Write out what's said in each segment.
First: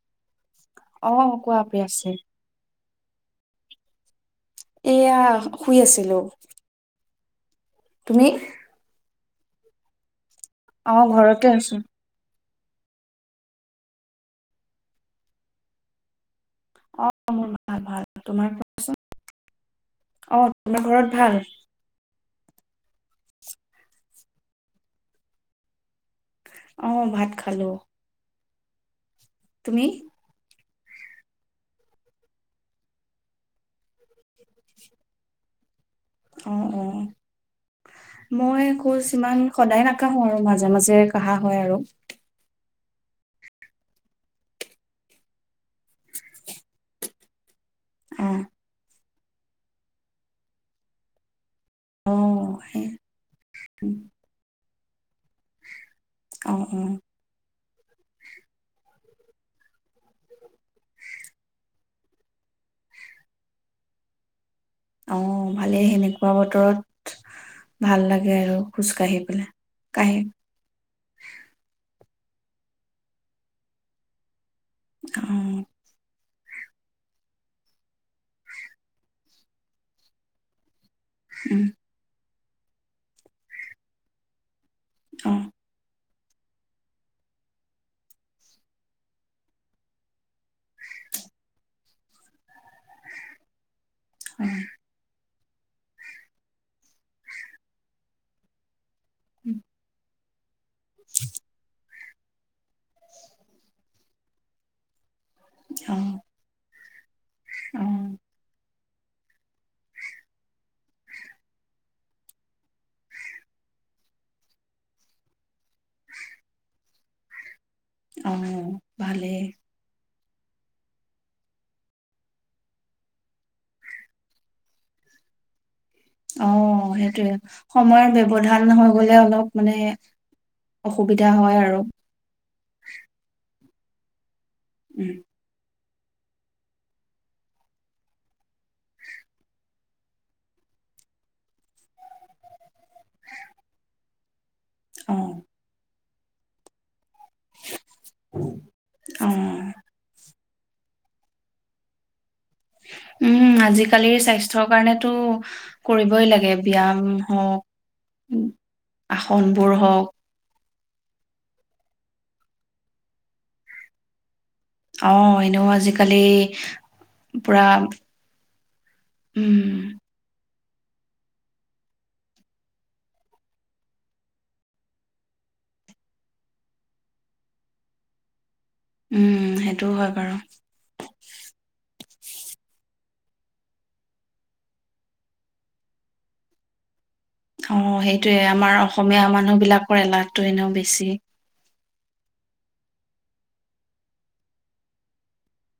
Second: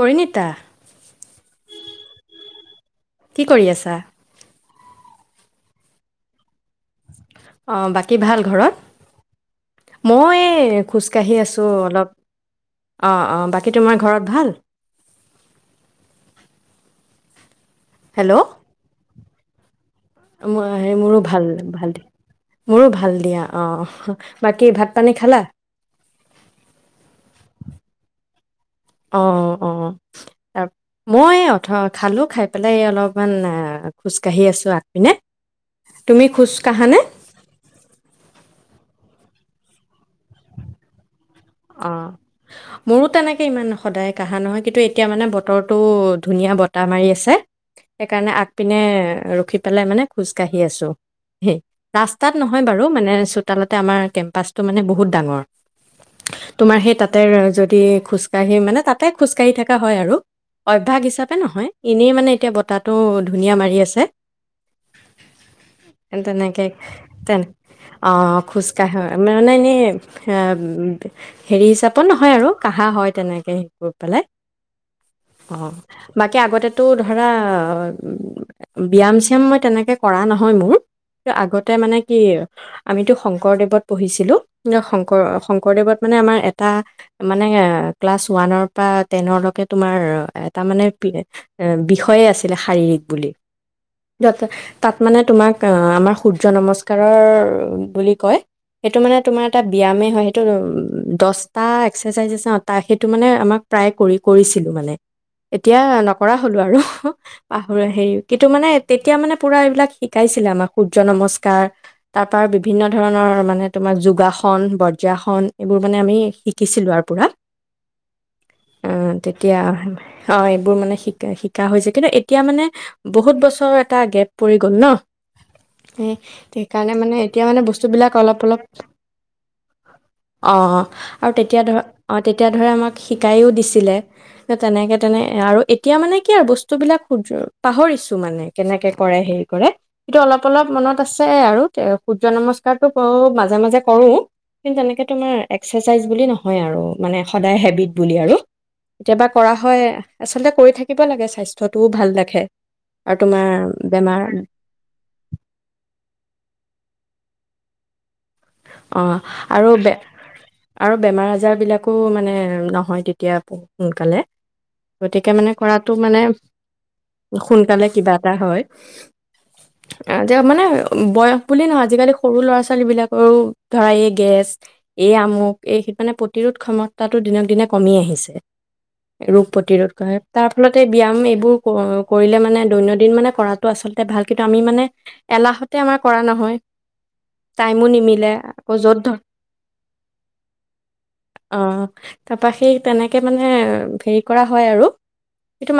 পৰিণীতা অ' কোৱা প্ৰিয়াশ্ৰী কি কৰি আছা? এয়া শুই আছিলো অ', বাকী তুমি? ভাল ঘৰত? মই এ অ খোজকাঢ়ি ঘৰতে আছো অলপ অ', অ', বাকী তোমাৰ ঘৰত ভাল? অ' মোৰ [unintelligible] ভাল ভাল তোমাৰ কোৱাচোন? মো মোৰো ভাল ভাল দে মোৰো ভাল দিয়া অ', বাকী ভাত পানী খালা? অ' ভাত খালো। অ' তুমি? অ' তাৰ মই অথ খালো খাই পেলাই অলপমান এ খোজকাাঢ়ি আছো আগপিনে তুমি খোজ অ' কাঢ়ানে অ' মই খোজ ইমান সদায় নাকাঢ়ো আৰু মাজে মাজে কাঢ়া হয় আৰু অঁ মোৰো তেনেকে ইমান সদায় কাঢ়া নহয় কিন্তু এতিয়া মানে বত বতৰটো ধুনীয়া বতাহ মাৰি আছে হে অ সেইকাৰণে আগপিনে ৰখি পেলাই মানে খোজকাাঢ়ি আছোঁ হেই অ ৰাস্তাত নহয় বাৰু সেই মানে চোতালতে আমাৰ কেম্পাচটো মানে বহুত ডাঙৰ অ তোমাৰ অ সেই তাতে যদি খোজকাঢ়ি মানে তাতে খোজকাঢ়ি থকা হয় আৰু অভ্যাস হিচাপে নহয়, এনেই মানে এতিয়া বতাহটো ধুনীয়া মাৰি আছে। অ ভালেই সেনেকুৱা তেনেকে বতৰত তেনে ভাল অ লাগে আৰু খোজ খোজকাঢ়ে কাঢ়ি পেলাই। মানে এনেই কাঢ়ি হম হেৰি হিচাপত নহয় আৰু কাহা হয় তেনেকে হেৰি কৰি পেলাই। অ বাকী আগতেতো ধৰা ব্যায়াম-চিয়াম মই তেনেকৈ কৰা নহয় মোৰ। উম আগতে মানে কি আমিতো শংকৰদেৱত পঢ়িছিলো। ন শংকৰ অ শং স্কুলত মানে আমাৰ এটা মানে ক্লাছ ওৱানৰ পৰা টেনৰ লৈকে তোমাৰ তাৰ মানে পি এ এ বিষ ষয়ে আছিলে শাৰীৰিক বুলি। তাতে, তাত মানে তোমাক অ আমাৰ সূৰ্য্য নমস্ক কাৰৰ বুলি কয়। সেইটো মানে তোমাৰ এটা ব্যয়ামে হয়। [inaudible] দহটা এক এক্সাৰচাইজ আছে অ তাই সেইটো মানে আমাক প্ৰায় কৰি কৰিছিলো মানে। এতিয়া অ অ নকৰা হলোঁ আৰু পাহৰা হেৰি অ কিন্তু মানে তেতিয়া মানে পুৰা এইবিলাক শিকাইছিলে আমাক সূৰ্য নমস্কাৰ, তাৰ পৰা বিভিন্ন ধৰণৰ মানে তোমাক যোগাসন, ব বজ্ৰাসন এইবোৰ মানে আমি শিকিছিলোঁ আৰু পুৰা অহ ভালে। অ এইবোৰ মানে শিকায় শিকা হৈছে কিন্তু এতিয়া মানে বহুত বছৰ এটা গেপ পৰি গ'ল ন। সেই অ সেইকাৰণে মানে সেইটোয়ে এতিয়া মানে সময়ৰ ব্যৱধান হৈ গ'লে অলপ মানে অ অ অসুবিধা আৰু হয় তেতিয়া ধৰা, অ তেতিয়া ধৰা আমাক শিকাইও দিছি ছিলে। তেনেকে উম, তেনে আৰু এতিয়া মানে কি আৰু বস্তুবিলাক সূৰ্য্য পাহৰিছোঁ মানে কেনেকে কৰে হেৰি কৰে। কিন্তু অলপ অলপ মনত আছে আৰু এ সূৰ্য নমস্কাৰটো কৰো মাজে মাজে কৰোঁ। কিন্তু তেনেকে অ', তোমাৰ এক্সাৰচাইজ বুলি নহয় আৰু মানে সদায় হেবিট বুলি আৰু কেতিয়াবা কৰা অ', হয় আচলতে কৰি থাকিব লাগে স্বাস্থ্যটোও ভাল ৰাখে আৰু তোমাৰ উম বেমাৰ আজিকালিৰ স্বাস্থ্যৰ কাৰণেতো কৰিবই লাগে ব্যায়াম হওক অ আৰু ব আৰু বেমাৰ আজাৰ বিলাকো মানে নহয় তেতিয়া ব সোনকালে গতিকে অ', মানে এনেও কৰাতটো আজিকালি মানে পুৰা সোনকালে কিবা এটা হয় উম, যে মানে বয়স বুলি নহয় আজিকালি সৰু ল'ৰা ছোৱালীবিলাক সৰু ধৰা এই গেছ এই আমুক এই মানে প্ৰতিৰোধ ক্ষমতাটো দিনক দিনে কমি আহিছে উম, ৰোগ সেইটো প্ৰতিৰোধ কৰা হয় বাৰু। তাৰ ফলতে ব্যয়ায়াম এইবোৰ কৰিলে মানে দৈনন্দিন মানে কৰাটো আচল ভাল কিন্তু আমি মানে এলাহতে আমাৰ কৰা নহয় অ টাইমো নিমিলে সেইটোয়ে আকৌ আমাৰ য'ত ধৰ অসমীয়া মানুহ বিলাকৰ এলাহটো এনেও বেছি অ তাৰপা সেই তেনেকে মানে হেৰি কৰা হয় আৰু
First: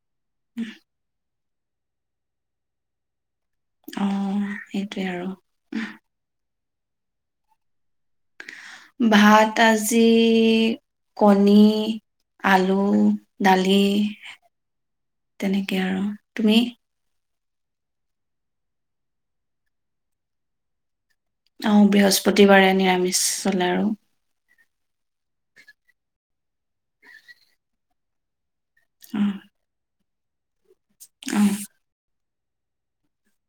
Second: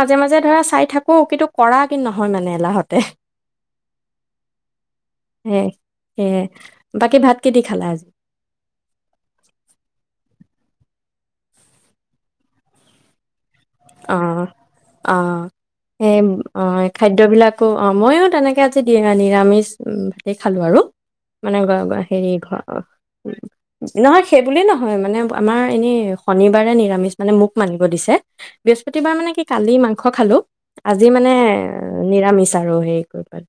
মাজে মাজে ধৰা চাই থাকো কিু কৰা কি নহয় মানে এলাহতে অ সেইটোৱে আৰু সেয়ে সেয়ে বাকী ভাতক দি খালা আজি কনী আলু দালি, অ', অ', তেনেকে আৰু তুমি? আ অ মইো তেনেকে আজি নিৰামিষ ভতে খালো আৰু মানে অ হেৰি ঘ বৃহস্পতিবাৰে নিৰামিষ চলে আৰু নহয় সেইবোলি নহয় হয় মানে আমাৰ এনেই শনিবাৰে নিৰামিষ মানে মোক মানিব দিছে বৃহস্পতিবাৰ অ মানে কি, কালি মাংস, মাংস খালো। আজি মানে অ নিৰামিষ তাৰৈয়েকৰ ঘৰত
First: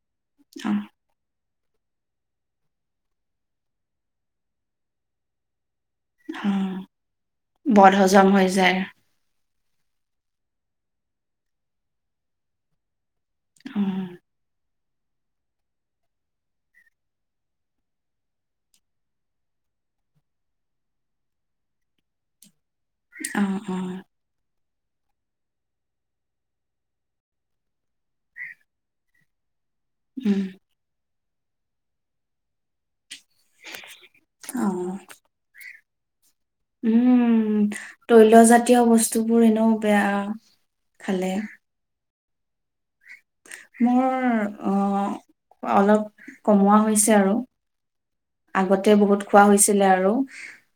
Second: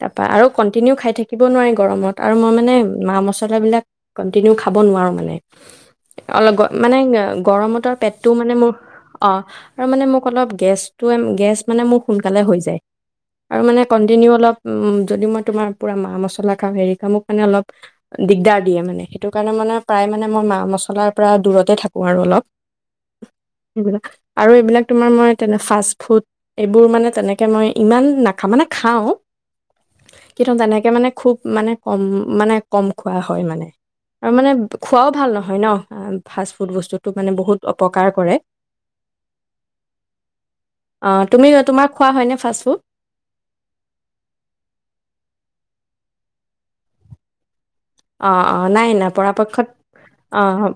তাৰ পৰা আৰু অ কন্টিনিউ খাই থাকি থাকিব নোৱাৰি গৰমত আৰু মই মানে মা মছলাবিলাক কণ্টিনিউ খাব নোৱাৰোঁ মানে অ অলপ মানে বদ গৰমতৰ হজম পেটটোও হৈ মানে মোৰ যায় আৰু মানে মোক অলপ গেছটো', -গেছ', মানে মোৰ সোনকালে হৈ যায়। আৰু অ মানে কণ্টিনিউ অলপ উ যদি মই তোমাৰ পুৰা মা মছলা খাওঁ হেৰি খা মোক মানে অলপ দিগদাৰ দিয়ে মানে সেইটো কাৰণে মানে প্ৰায় মানে মই মা মছলাৰ পৰা দূৰতে থাকো আৰু অলপ অ অ এইবিলাক আৰু এইবিলাক তোমাৰ মই তেনে ফাষ্ট ফুড এইবোৰ মানে তেনেকে মই ইমান নাখা মানে খাওঁ উম কিথ তেনেকে মানে খুব [unintelligible] মানে- কম মানে- কম- খোৱা হয় মানে আৰু মানে অ খোৱাও ভাল নহয় ন। ফাষ্ট ফুড বস্তুটো মানে বহুত উম অপকাৰ কৰে তৈলজাতীয় বস্তু- টোবোৰ এনেও বেয়া- অ', খালে- তুমি তোমাৰ খোৱা হয়নে ফাষ্ট ফুড? মোৰ অ- অলপ কমোৱা হৈছে আৰু। অ- অ আগতে নাই- নাই বহুত খোৱা পৰাপক্ষত হৈছিলে আৰু অ-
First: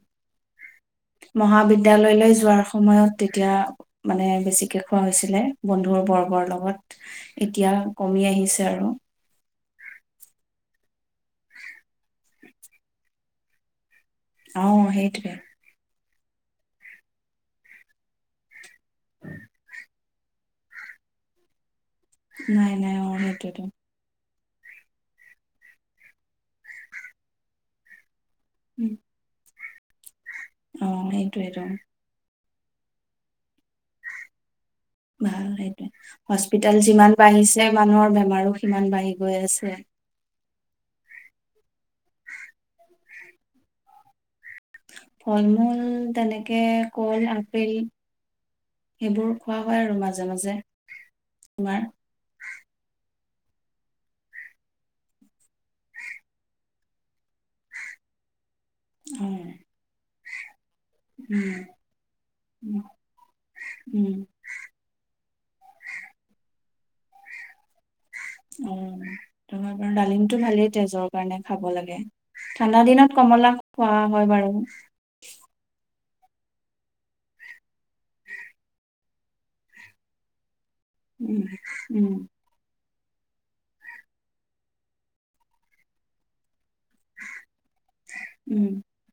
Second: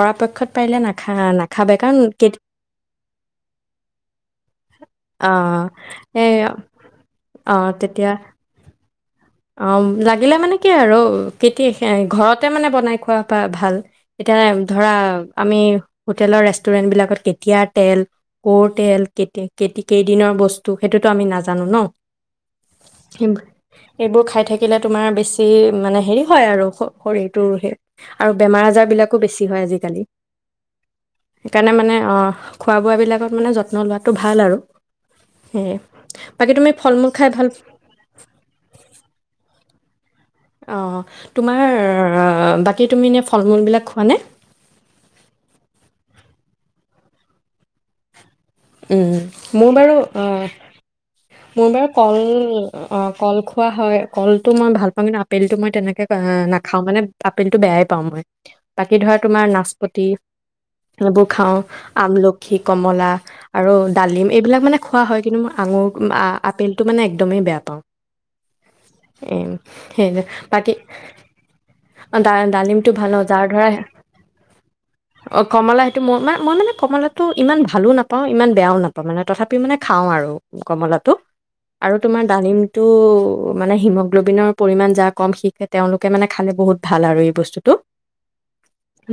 পৰাপক্ষত পাৰিলে নাই- মহাবিদ্যালয়লৈ যোৱাৰ সময়ত তেতিয়া মানে বেছিকে খোৱা হৈছিলে অ', বন্ধুৰ এই বৰ্গৰ লগত অ', এতিয়া তেতিয়া কমি আহিছে আৰু। অ- লাগিলে মানে কি আৰু কে ঘৰতে মানে বনাই খোৱা বা ভাল এতিয়া এম অ ধৰা সেইটোৱে আমি- হোটেলৰ ৰেষ্টুৰেণ্টবিলাকত কেতিয়াৰ তেল কৰ তেল কেতি কে কেইদিনৰ বস্তু সেইটোতো আমি নাজানো ন? নাই- নাই অ- সেইটোৱেতো। বোৰ খাই থাকিলে তোমাৰ বেছি মানে হেৰি হয় আৰু শৰীৰটোৰ সে- আৰু বেমাৰ আজাৰ উম, বিলাকো বেছি হয় আজি কালি- অ সেইটোৱেতো সেইকাৰণে মানে অ- খোৱা বোৱাবিলাকত মানে য- ভাল-সেইটোয়ে। বাকী তুমি হস্পিতাল ফল মূল যিমান খাই ভাল বাঢ়িছে মানুহৰ বেমাৰো- সিমান বাঢ়ি গৈ আছে। অঁ তোমাৰ- বাকী তুমিনে ফল মূলবিলাক খোৱানে? ফলমূল তেনেকে কল আপেল- উম- সেইবোৰ খোৱা মোৰ হয় বাৰু আৰু মাজে অ- মাজে মোৰ তোমাৰ বাৰু কল অ- অ- কল খোৱা হয় কলটো মই ভাল পাওঁ, কিন্তু আপেলটো মই তেনেকে নাখাওঁ মানে আপেলটো বেয়াই পাওঁ মই। বাকি ধৰা অ তোমাৰ নাচপতি এইবোৰ খাওঁ উম আমলখি, উম কমলা আৰু উম ডালিম এইবিলাক মানে খোৱা হয় কিন্তু মই আঙুৰ- আ- আপেলটো মানে একদমেই বেয়া পাওঁ। উম- এ বাৰু সেই ডালিমটো ভালেই বাকী তেজৰ কাৰণে খাব লাগে। অ ডা ঠাণ্ডা ডালিমটো ভাল ন দিনত যাৰ কমলা ধৰা খোৱা হয় বাৰু। মই-মই মানে কমলাটো ইমান ভালো নাপাওঁ ইমান বেয়াও নাপাওঁ মানে তথাপিও মানে খাওঁ আৰু। কমলাটো? উম আৰু উম তোমাৰ ডালিম- ও মানে হিমগ্ল'বিনৰ পৰিমাণ যাৰ কম হিতকে তেওঁলোকে মানে খালে বহুত- ভাল আৰু এই বস্তুটো। উম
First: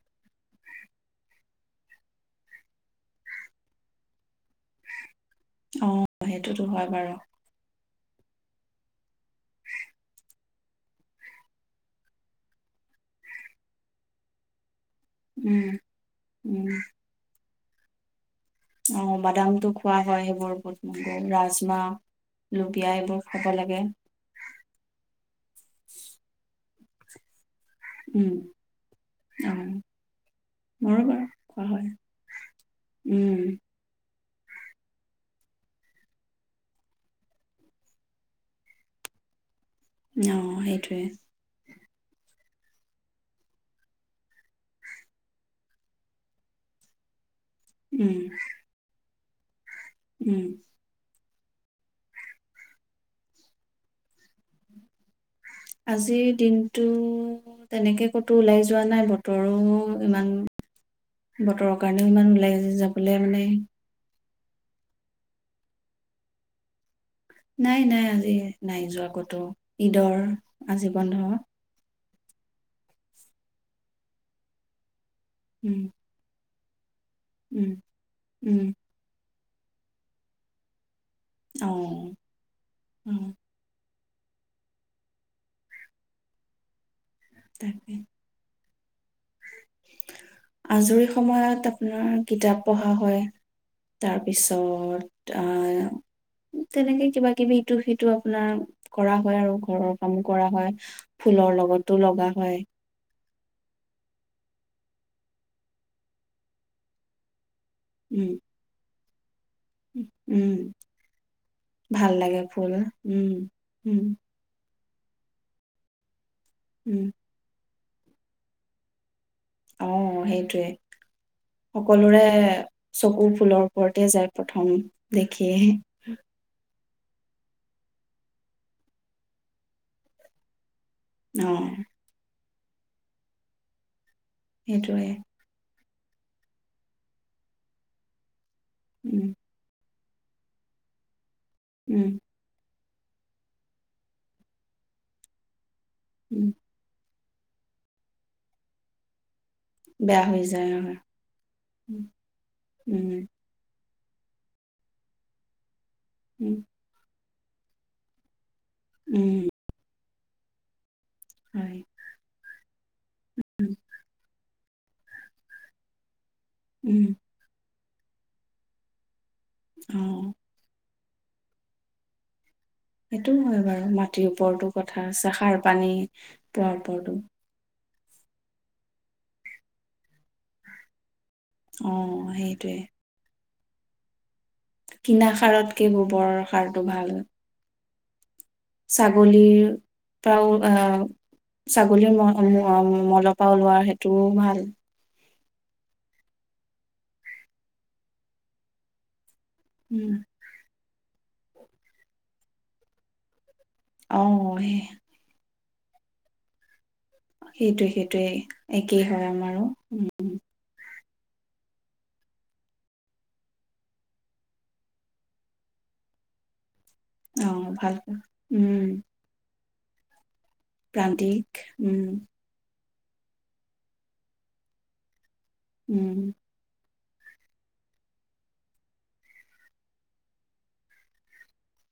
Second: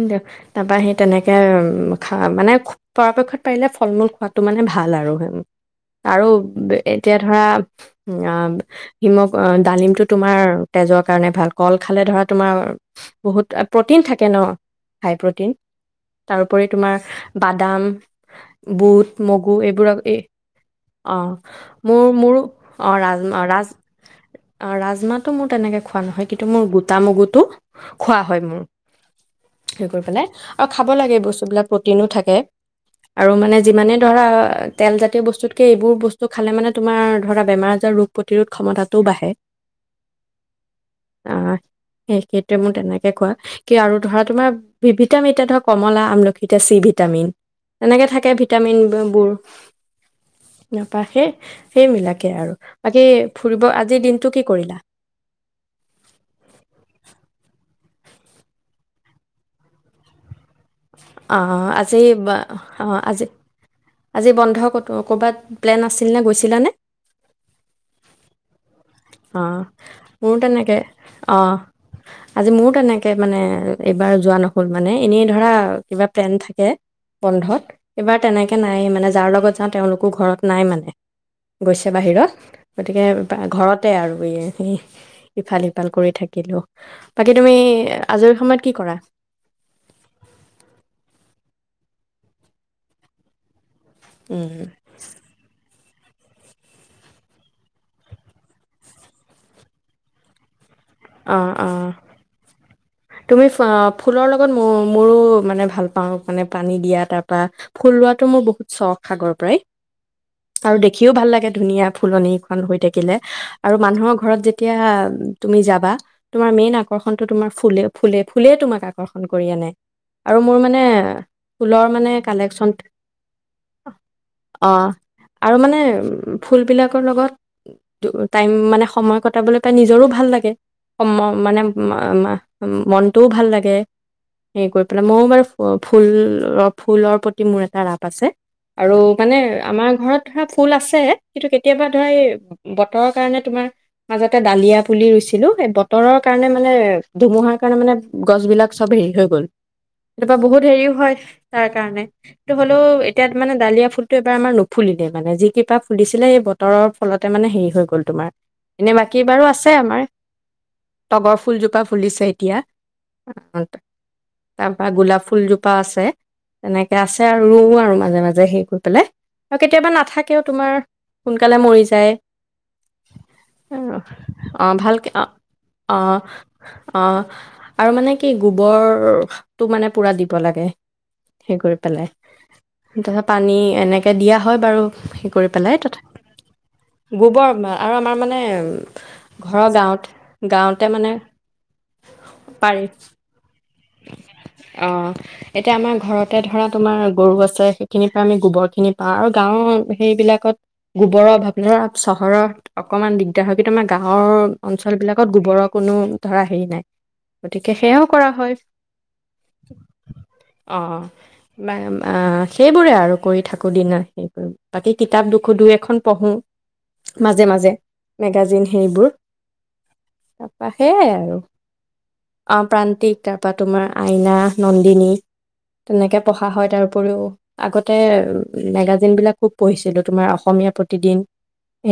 দিয়ক [unintelligible] তাবাহি সি তেনেকে আৰু খা- মানে পৰাপক্ষত পাৰিলে ফল মূল খোৱাত- তটো মানে ভাল অ আৰু আৰু সেইটোতো হয় বাৰু এতিয়া ধৰা হিমগ ডালিমটো তোমাৰ তেজৰ কাৰণে ভাল, ক'ল খালে ধৰা তোমাৰ বহুত প্ৰটিন থাকে ন হাই প্ৰটিন উম উম তাৰোপৰি তোমাৰ। বাদাম, অ বুট মগু বাদামটো খোৱা এইবোৰক এ হয় সেইবোৰ বুট মগু ৰাজমাহ অ' মোৰ মোৰো লুবিয়া অ এইবোৰ ৰাজ খাব ৰাজ লাগে ৰাজমাহটো মোৰ তেনেকে খোৱা নহয়। কিন্তু মোৰ গোটা মগুটো খোৱা উম হয় মোৰ, অ হে কৰি পেলাই আৰু খাব মোৰো লাগে বাৰু বস্তুবিলাক খোৱা হয় প্ৰটিনো থাকে আৰু উম মানে যিমানে ধৰা আৰু। তেলজাতীয় বস্তু তাকে এইবোৰ বস্তু খালে মানে তোমাৰ ধৰা বেমাৰ আজাৰ ৰোগ প্ৰতিৰোধ ক্ষমতাও বাঢ়ে। অ' সেইটোৱে। স সেইটোৱে মোৰ তেনেকে কোৱা কি আৰু ধৰা তোমাৰ ভিটামিন এতিয়া ধৰা কমলা, আমলখি এতিয়া চি ভিটামিন, তেনেকে উম থাকে ভিটামিন বোৰ উম নাপাই হে সেইবিলাকে আৰু, বাকী ফুৰিব আজিৰ দিনতটো কি কৰিলা? আজিৰ দিনতটো তেনেকে ক'তো ওলাই যোৱা নাই, বতৰো ইমান অ' অ' বতৰৰ আজি কাৰণেও ইমান ওলাই অ' যাবলে আজি মানে আজি বন্ধ ক'তো ক'ৰবাত প্লেন আছিল নে গৈছিলানে? নাই নাই আজি নাই যোৱা ক'তো, অঁ ঈদৰ মোৰো তেনেকৈ আজি বন্ধ। অঁ আজি মোৰ তেনেকে মানে এইবাৰ যোৱা নহল মানে এনেই ধৰা উম কিবা প্লেন থাকে। তে বন্ধত? উম এইবাৰ তেনেকে উম নাই মানে যাৰ লগত অ তেওঁলোকো ঘৰত নাই মানে অ গৈছে বাহিৰত গতিকে অ পা ঘৰত এয়া আৰু এই ইফাল সিফাল কৰি থাকিলো। বাকী তুমি তাকে আজৰি সময়ত কি কৰা? আজৰি সময়ত আপোনাৰ কিতাপ পঢ়া হয়। উম, তাৰপিছত আহ তেনেকে কিবা কিবি ইটো সিটো আপোনাৰ কৰা হয় আৰু ঘৰৰ কামো কৰা হয়। অঁ ফুলৰ অঁ লগতো লগা হয় তুমি ফ ফুলৰ লগত ম মোৰো মানে ভাল পাওঁ মানে পানী দিয়া তাৰ পৰা ফুল ৰোৱাটো উম মোৰ বহুত চখ। সাগৰৰ পৰাই উম আৰু দেখিও ভাল লাগে ধুনীয়া ভাল লাগে ফুলনিখন ফুল হৈ থাকিলে উম আৰু উম মানুহৰ ঘৰত যেতিয়া উম - উম তুমি যাব বা তোমাৰ মেইন উম আকৰ্ষণটো তোমাৰ ফুলে। ফুলে, ফুলেই তোমাক আকৰ্ষণ ফোন কৰি আনে অ আৰু মোৰ সেইটোৱে মানে ফুলৰ মানে সকলোৰে কালেকচন। চকু ফুলৰ ওপৰতে যায় প্ৰথম অ, দেখিয়ে আৰু মানে ফুল বিলাক কৰ লগত টাইম মানে সময় কটাবলৈ পাই নিজৰো ভাল লাগে। সম অ মানে মা - মা মনটোও ভাল লাগে। সেই কৰি পেলাই সেইটোৱে ময়ও বাৰু ফ ফুল অ ', ফুলৰ প্ৰতি মোৰ এটা ৰাপ আছে। আৰু উম মানে আমাৰ ঘৰত ধৰা ফুল আছে। কিন্তু কেতিয়াবা ধৰা উম এই বতৰৰ কাৰণে তোমাৰ মাজতে ডালিয়া পুলি ৰুইছে ছিলো সেই বত [inaudible] তৰৰ কাৰণে উম মানে ধুমুহাৰ কাৰণে মানে গছ বিলাক চব হেৰি হৈ গ'ল। বেয়া তপা হৈ বহুত যায় হেৰিও হয় তাৰ কাৰণে। উম কিন্তু হ'লেও এতিয়া মানে ডালিয়া ফুল টো এবাৰ আমাৰ নফুলিলে মানে যি কিবা খুলিছিলে এই উম বতৰৰ ফলত তাৰ মানে হেৰী হৈ গ'ল তোমাৰ। এনে বাকী উম বাৰু আছে আমাৰ। তগৰ হয় ফুলজোপা ফুলিছে এতিয়া। তাৰ পৰা গোলাপ ফুলজোপা আছে। তেনেকে উম আছে আৰু ৰুও আৰু মই। মাজে - মাজে সেই কৰি পেলাই। আৰু কেতিয়াবা অ নাথাকেও তোমাৰ। সোনকালে মৰি যায়। সেইটো হয় বাৰু। মাটিৰ ওপৰতো অঁ কথা। ভালকে অঁ ছাহ সাৰ পানী, অঁ পোৱাৰ অঁ ওপৰতো আৰু মানে কি গোবৰ, টো মানে পুৰা দিব লাগে সেই কৰি অ পেলাই, সেইটোৱে তা পা পানী এনেকে দিয়া হয় বাৰু কিনা হে কৰি পেলাই, সাৰতকে তথা গোবৰ সাৰটো ভাল গোবৰ আৰু আমাৰ মানে উম ঘৰৰ গাঁৱত উও অ গাঁৱতে মানে ছাগলীৰ পাৰি [unintelligible] মলপা টোও ভাল অ এতিয়া আমাৰ ঘৰতে ধৰা তোমাৰ, গৰু আছে সেইখিনিৰ পৰা আমি গোবৰ খিনি পাওঁ আৰু গাঁওৰ উম সেইবিলাকত গোবৰৰ অভাব ন চহৰত অকমান দিগদাৰ হয় কিন্তু আমাৰ অ গাঁৱৰ অঞ্চল বিলাকত গোবৰক কোনো, ধৰা হেৰি নাই গতিকে সেইটোৱে সেয়াও সেইটোৱে কৰা হয় একেই হয় আমাৰো, উম উম অ, বা আ সেইবোৰে আৰু কৰি থাকোঁ দিনৰ বাকী কিতাপ দুখো দুই এখন পঢ়োঁ। মাজে অ মাজে, ভাল মেগাজিন উম সেইবোৰ তাপা সেয়াই আৰু, প্ৰান্তিক উম অ প্ৰান কিতাপ পা তোমাৰ আইনা, নন্দিনী উম তেনেকে পঢ়া হয় তাৰ তাৰ উপৰিও আগতে, মেগাজিনবিলাক খুব পঢ়িছিলোঁ তোমাৰ অসমীয়া প্ৰতিদিন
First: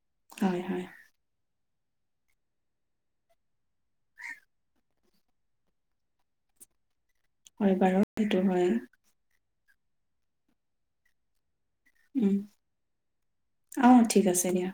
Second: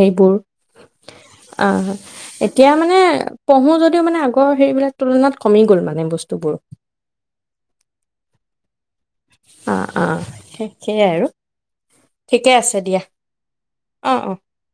এইবোৰ হয় হয় অ, এতিয়া মানে, পঢ়ো যদিও মানে আগৰ সেৰিবিলাক তুলনাত কমি গ'ল মানে বস্তু বোৰ হয় বাৰু সেইটো হয় অ, অ ঠিকেই আৰু উম, ঠিকে আছে দিয়া অহ অ ঠিক অ আছে দিয়া